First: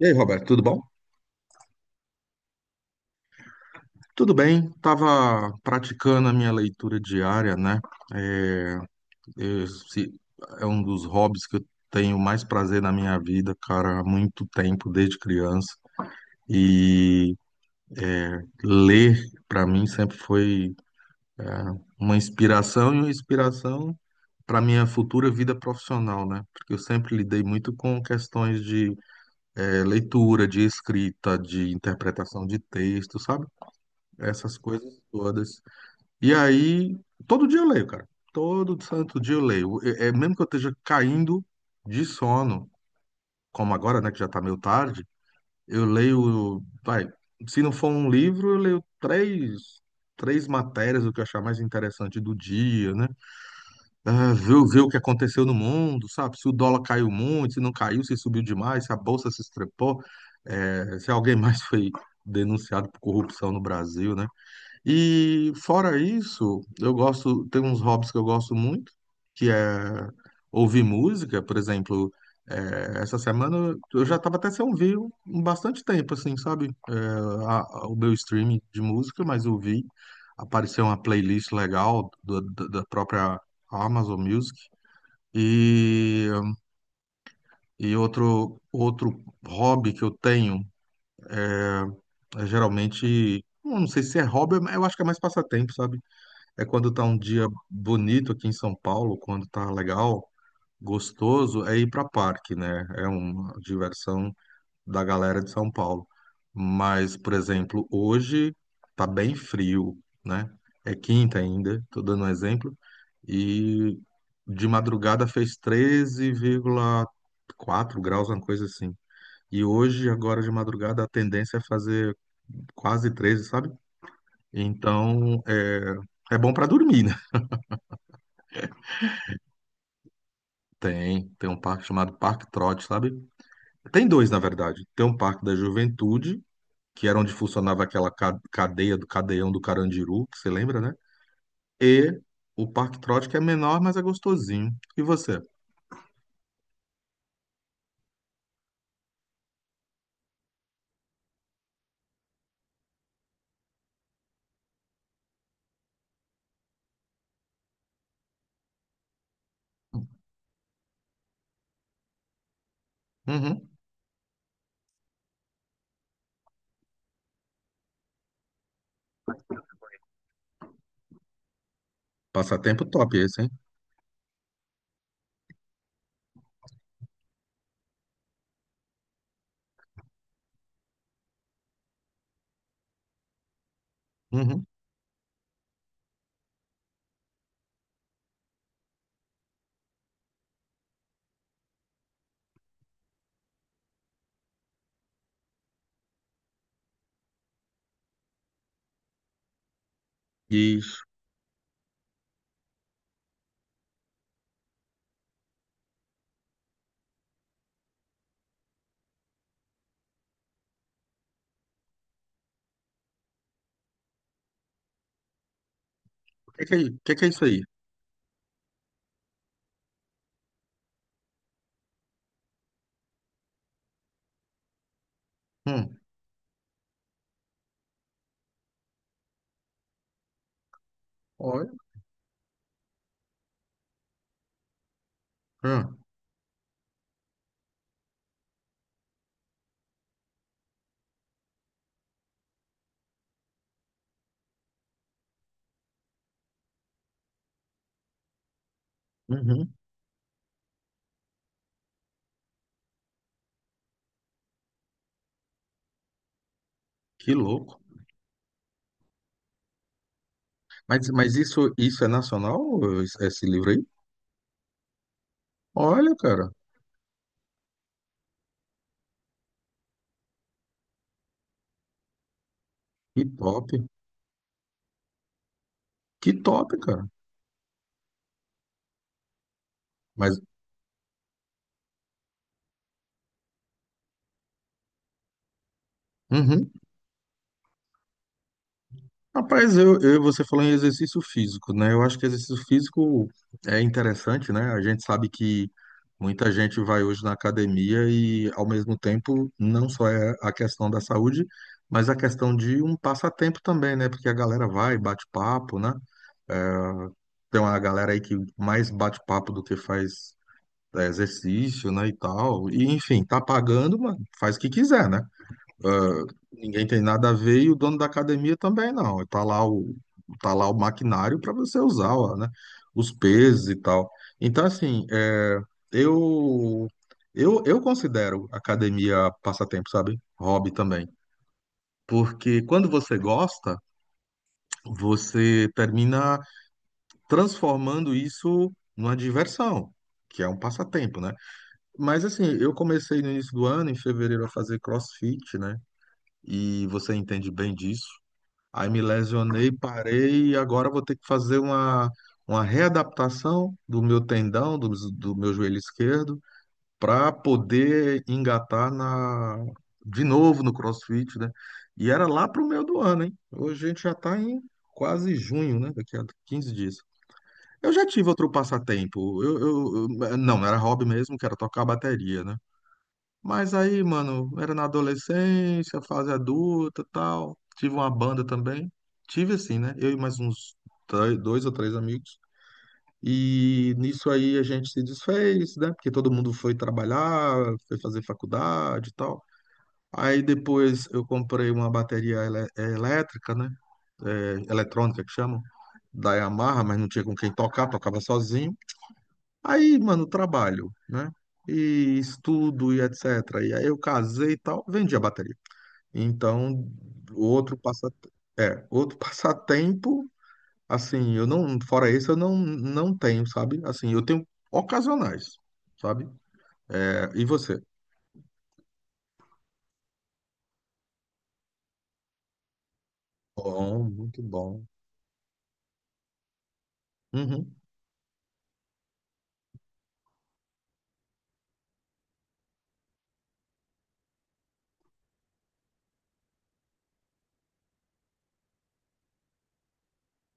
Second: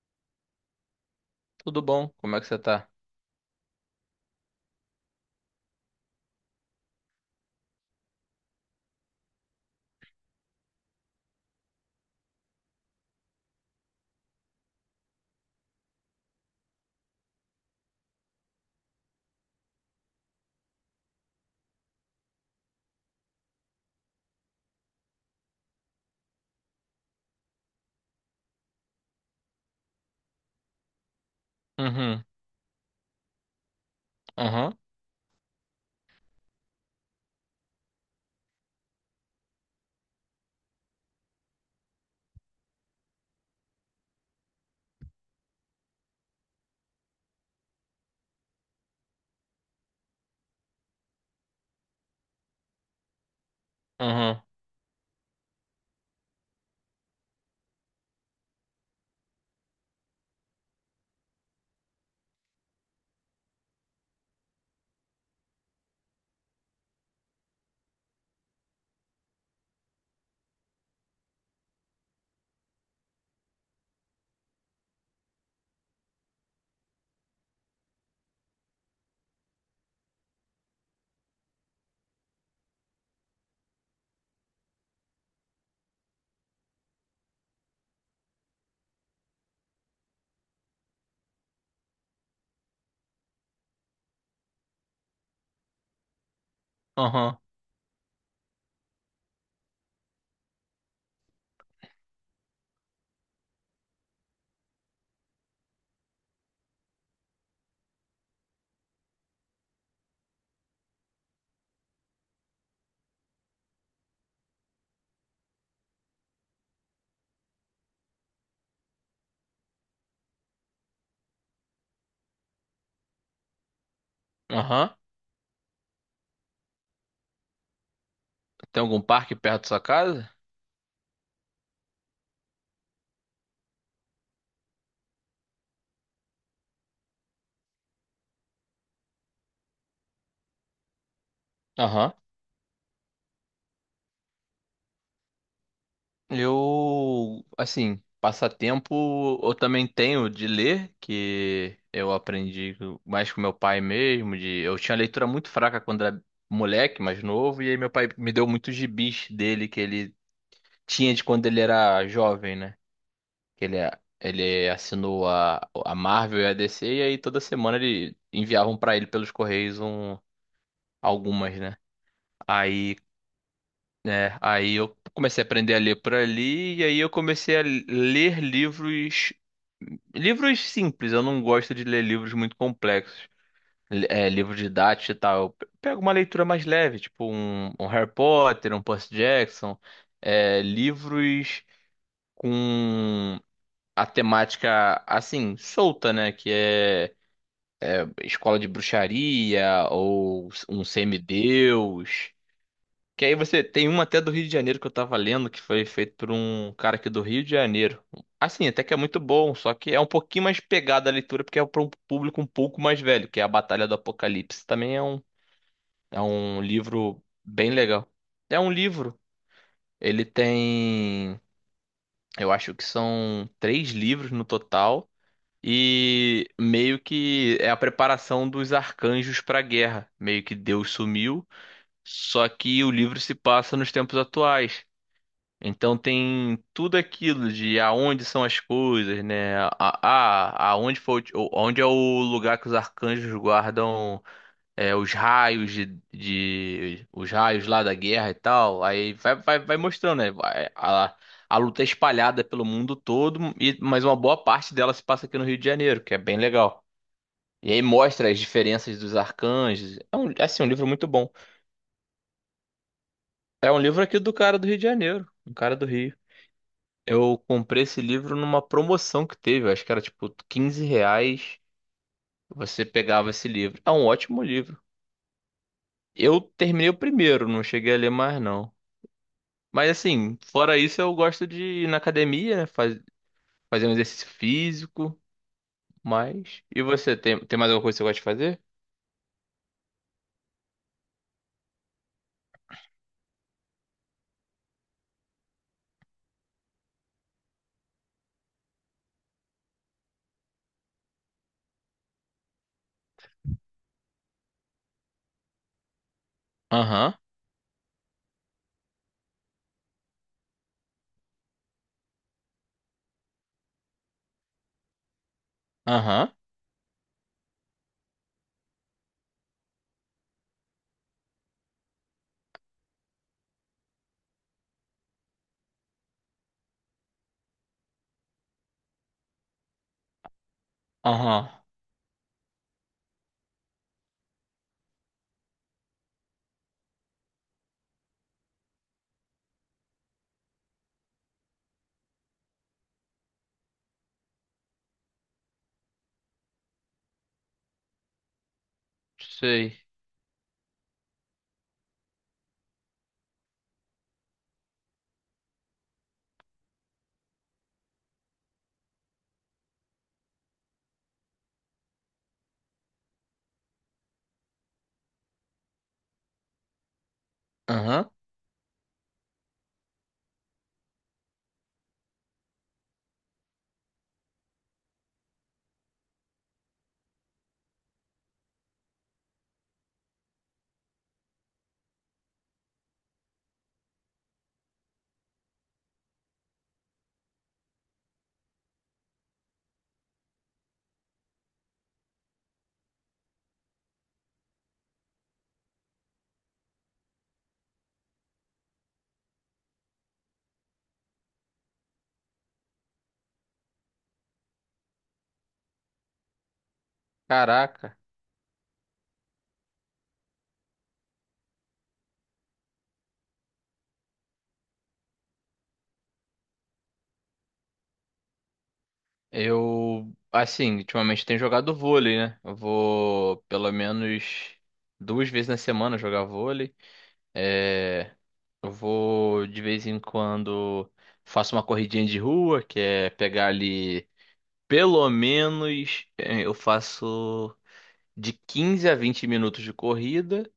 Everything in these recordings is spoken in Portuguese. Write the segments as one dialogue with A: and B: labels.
A: E aí, Roberto, tudo bom?
B: Tudo bom? Como é que você tá?
A: Tudo bem, estava praticando a minha leitura diária, né? Esse é um dos hobbies que eu tenho mais prazer na minha vida, cara, há muito tempo, desde criança. E ler, para mim, sempre foi uma inspiração e uma inspiração para minha futura vida profissional, né? Porque eu sempre lidei muito com questões de leitura, de escrita, de
B: Uhum,
A: interpretação de texto, sabe? Essas
B: uhum,
A: coisas todas. E aí, todo dia eu leio, cara. Todo santo dia eu leio. É, é mesmo que eu esteja caindo de sono, como agora, né, que já tá meio tarde, eu leio, vai, se não for um livro, eu leio três matérias, o que eu achar mais interessante do dia, né? Ah,
B: uhum,
A: ver o que aconteceu no mundo, sabe? Se o dólar caiu muito, se não caiu, se subiu demais, se a bolsa se estrepou, se alguém mais foi denunciado por corrupção no Brasil, né? E fora isso, eu gosto, tem uns hobbies que eu gosto muito, que é ouvir música, por exemplo, essa semana eu já estava até sem ouvir um bastante tempo, assim, sabe? O meu streaming de música, mas eu vi, apareceu uma playlist legal da própria Amazon Music. E, e outro hobby que eu tenho, eh, é geralmente, não sei se é hobby, mas eu acho que é mais passatempo, sabe? É quando tá um
B: uhum,
A: dia bonito aqui em São Paulo, quando tá legal, gostoso, é ir pra parque, né? É uma diversão da galera de São Paulo. Mas, por exemplo, hoje tá bem frio, né? É quinta ainda, tô dando um exemplo, e de madrugada fez 13,4 graus, uma coisa assim. E hoje, agora de madrugada, a tendência é fazer quase 13, sabe?
B: uhum.
A: Então, é, é bom pra dormir, né?
B: Tem algum parque perto da sua casa?
A: Tem, tem um parque chamado Parque Trote, sabe? Tem dois, na verdade. Tem um Parque da Juventude, que era onde funcionava aquela cadeia do cadeião do Carandiru, que você lembra, né?
B: Aham.
A: E o Parque Trote, que é menor, mas é gostosinho. E você?
B: Eu, assim, passatempo eu também tenho de ler, que eu aprendi mais com meu pai mesmo, de eu tinha leitura muito fraca quando era moleque, mais novo, e aí meu pai me deu muitos gibis dele que ele tinha de quando ele era jovem, né? que
A: Uhum.
B: Ele, ele assinou a Marvel e a DC, e aí toda semana ele enviavam pra ele pelos Correios algumas, né?
A: Passatempo
B: Aí,
A: top esse, hein?
B: né, aí eu comecei a aprender a ler por ali, e aí eu comecei a ler livros, livros simples, eu não gosto de ler livros muito complexos. É, livro
A: Uhum.
B: didático e tal. Eu pego uma leitura mais leve, tipo um Harry Potter, um Percy Jackson, livros com a temática assim, solta, né? Que é escola de bruxaria ou um
A: Isso.
B: semideus. Que aí você tem uma até do Rio de Janeiro que eu tava lendo, que foi feito por um cara aqui do Rio de Janeiro. Assim, até que é muito bom, só que é um pouquinho mais pegada a leitura, porque é para um público um pouco mais velho, que é A Batalha do Apocalipse. Também é é um
A: O que
B: livro
A: que é isso aí?
B: bem legal. É um livro. Ele tem, eu acho que são três livros no total.
A: Hum.
B: E meio que é a preparação dos arcanjos para a guerra. Meio que Deus sumiu,
A: Olha.
B: só que o livro se passa nos tempos atuais. Então
A: Hum.
B: tem tudo aquilo de aonde são as coisas, né? Aonde foi, onde é o lugar que os arcanjos guardam os raios os raios lá da guerra e tal. Aí vai, vai,
A: Uhum.
B: vai mostrando, né? A luta é espalhada pelo mundo todo, mas uma boa parte dela se passa aqui no Rio de Janeiro, que é bem legal.
A: Que
B: E
A: louco.
B: aí mostra as diferenças dos arcanjos. É, assim, um livro muito
A: Mas,
B: bom.
A: mas isso, isso é nacional, esse livro
B: É um
A: aí?
B: livro aqui do cara do Rio de Janeiro, um cara do
A: Olha,
B: Rio.
A: cara.
B: Eu comprei esse livro numa promoção que teve, eu acho que era tipo 15 reais. Você
A: Que
B: pegava esse
A: top.
B: livro. É um ótimo livro.
A: Que
B: Eu
A: top,
B: terminei o
A: cara.
B: primeiro, não cheguei a ler mais não. Mas assim,
A: Mas.
B: fora isso, eu gosto de ir na academia, né? fazer um exercício físico, mas.
A: Uhum.
B: E você, tem mais alguma coisa que você gosta de fazer?
A: Rapaz, eu você falando em exercício físico, né? Eu acho que exercício físico é interessante, né? A gente sabe que muita gente vai hoje na academia e, ao mesmo tempo, não só é a questão da saúde, mas a questão de um passatempo também, né? Porque a galera vai, bate papo, né?
B: Aham,
A: Tem uma galera aí que mais bate papo do que faz exercício, né? E tal. E, enfim, tá pagando, mano, faz o que quiser, né?
B: aham,
A: Ninguém tem nada a ver e o dono da academia também não. Tá lá o maquinário para você usar, ó, né? Os pesos e tal. Então, assim, é, eu, eu considero academia passatempo, sabe? Hobby também.
B: aham.
A: Porque quando você gosta, você termina transformando isso numa diversão, que é um passatempo, né? Mas assim, eu comecei no início do ano, em fevereiro, a fazer CrossFit, né? E você entende bem disso. Aí me lesionei,
B: Sei.
A: parei e agora vou ter que fazer uma readaptação do meu tendão, do meu joelho esquerdo, para poder engatar na, de novo no CrossFit, né? E era lá pro meio do ano, hein? Hoje a gente já está em quase junho, né? Daqui a 15 dias. Eu já
B: Aham.
A: tive outro passatempo. Não, não era hobby mesmo, que era tocar bateria, né? Mas aí, mano, era na adolescência, fase adulta, tal. Tive uma banda também. Tive assim, né? Eu e mais uns dois ou três amigos. E nisso aí a gente se desfez, né? Porque todo mundo foi trabalhar, foi fazer faculdade e tal. Aí depois eu comprei uma bateria elétrica, né? É, eletrônica que chamam, da Yamaha, mas não tinha com quem tocar, tocava sozinho. Aí, mano, trabalho, né? E estudo e etc. E aí eu casei e tal, vendi a bateria. Então, outro
B: Caraca.
A: passa outro passatempo, assim, eu não, fora esse eu não tenho, sabe? Assim, eu tenho ocasionais, sabe? É, e você?
B: Eu, assim, ultimamente tenho jogado vôlei, né? Eu vou pelo
A: Bom, muito
B: menos
A: bom.
B: duas vezes na semana jogar vôlei.
A: Uhum,
B: É, eu vou de vez em quando faço uma corridinha de rua, que é pegar ali. Pelo menos eu faço de 15 a 20 minutos de corrida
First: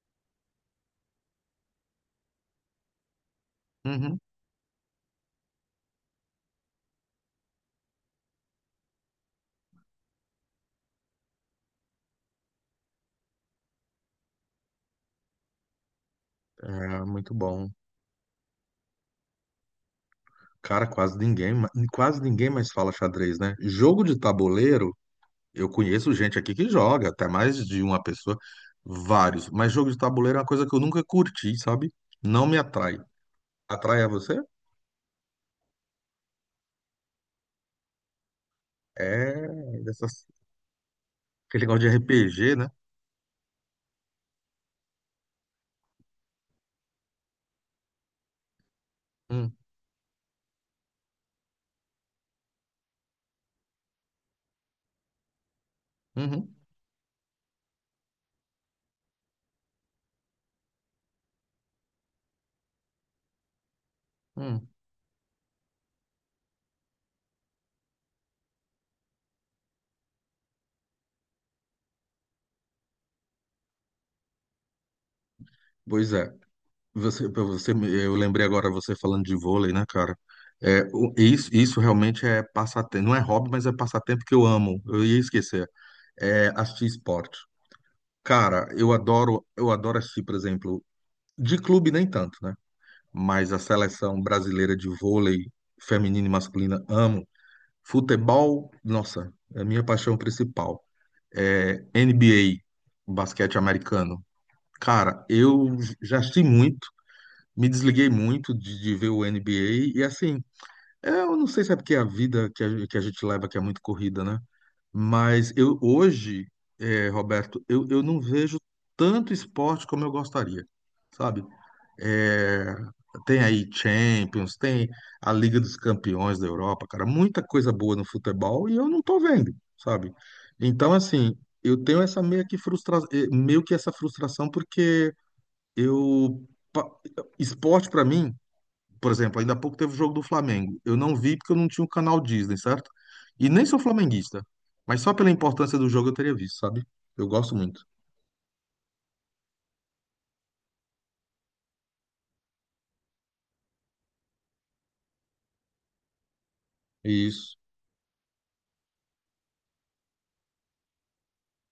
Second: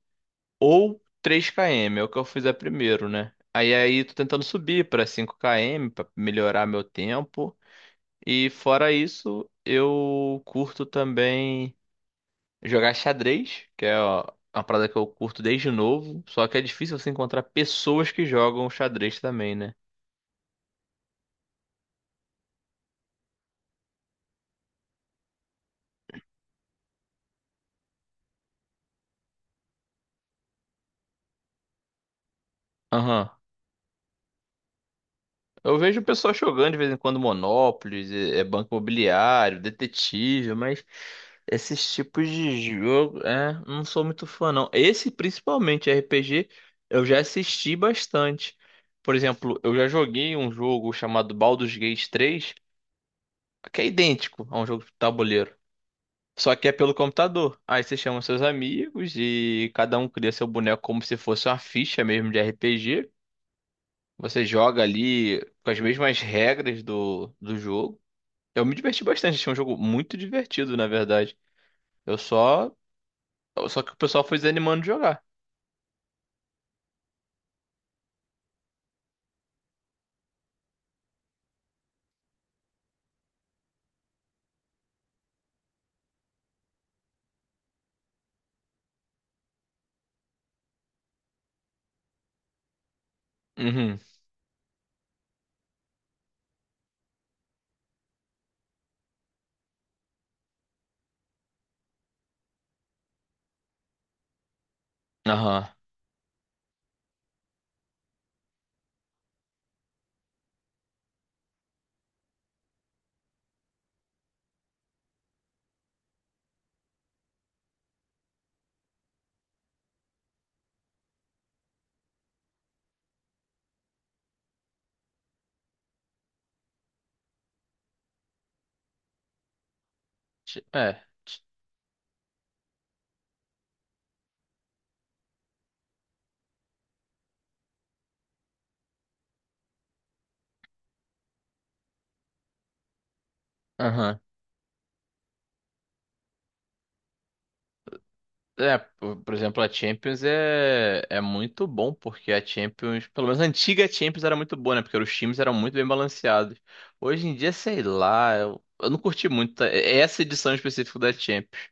B: ou 3 km, é o que eu fiz a primeiro, né? Aí tô
A: uhum.
B: tentando subir para 5 km para melhorar meu tempo. E fora isso, eu curto também jogar xadrez, que é ó, uma parada que eu curto desde novo, só que é difícil
A: É,
B: você
A: muito
B: encontrar
A: bom.
B: pessoas que jogam xadrez também, né?
A: Cara, quase ninguém mais fala xadrez, né? Jogo de tabuleiro. Eu conheço gente aqui que joga, até mais de uma pessoa, vários. Mas jogo de tabuleiro é uma coisa que eu nunca curti, sabe? Não me atrai.
B: Aham.
A: Atrai a você?
B: Eu vejo o pessoal jogando de vez em quando Monopoly, é Banco
A: É
B: Imobiliário,
A: dessas,
B: Detetive, mas
A: aquele negócio
B: esses
A: de
B: tipos
A: RPG,
B: de
A: né?
B: jogo, é, não sou muito fã não. Esse principalmente RPG, eu já assisti bastante. Por
A: Hum,
B: exemplo, eu já joguei um jogo chamado Baldur's Gate 3 que é idêntico a um jogo de tabuleiro,
A: uhum,
B: só que é pelo computador. Aí você chama seus amigos e cada um cria seu boneco como se fosse uma ficha mesmo de RPG. Você
A: hum.
B: joga ali com as mesmas regras do jogo. Eu me diverti bastante, achei um jogo muito divertido, na verdade. Eu só. Só que o pessoal foi desanimando de jogar.
A: Pois é. Você, pra você, eu lembrei agora você falando de vôlei, né, cara? É, isso, isso realmente é passatempo. Não é hobby, mas é passatempo que eu amo. Eu ia esquecer. É assistir esporte. Cara, eu adoro assistir, por exemplo, de clube nem tanto, né? mas a
B: Uhum.
A: seleção brasileira de vôlei feminina e masculina amo. Futebol, nossa, é a minha paixão principal. É NBA, basquete americano. Cara,
B: Aham.
A: eu já assisti muito, me desliguei muito de ver o NBA e assim, é, eu não sei se é porque a vida que a gente leva que é muito corrida, né? Mas eu hoje, Roberto, eu não vejo tanto esporte como eu gostaria, sabe? Eh, tem aí Champions, tem a Liga dos Campeões da Europa, cara, muita coisa boa no futebol e eu não tô vendo, sabe? Então,
B: É.
A: assim,
B: ti-
A: eu tenho essa meio que frustra... meio que essa frustração porque eu pa- esporte pra mim por exemplo, ainda há pouco teve o jogo do Flamengo. Eu não vi porque eu não tinha o canal Disney, certo? E nem sou
B: Aham.
A: flamenguista. Mas só pela importância do jogo eu teria visto, sabe? Eu gosto muito.
B: É, por exemplo, a Champions é muito bom, porque a Champions, pelo menos a antiga Champions era muito boa, né? Porque os times eram muito bem balanceados. Hoje em dia,
A: Isso.
B: sei lá, eu não curti muito tá? Essa edição específica da Champions.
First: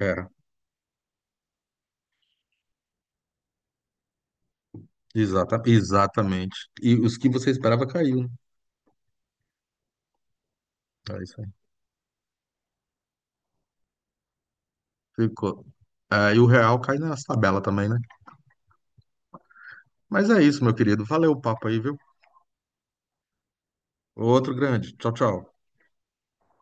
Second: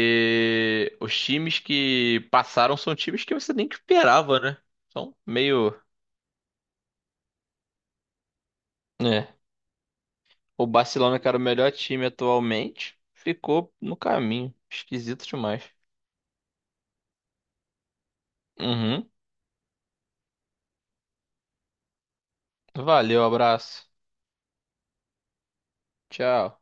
A: Era.
B: os times que passaram são times que você nem esperava, né? São
A: Exata,
B: meio.
A: exatamente. E os que você esperava caiu, né?
B: É. O Barcelona,
A: É
B: que era
A: isso
B: o
A: aí.
B: melhor time atualmente, ficou no caminho. Esquisito
A: Ficou.
B: demais.
A: É, e o Real cai nas tabela também, né?
B: Uhum.
A: Mas é isso, meu querido. Valeu o papo aí, viu?
B: Valeu, abraço.
A: Outro grande. Tchau, tchau.
B: Tchau.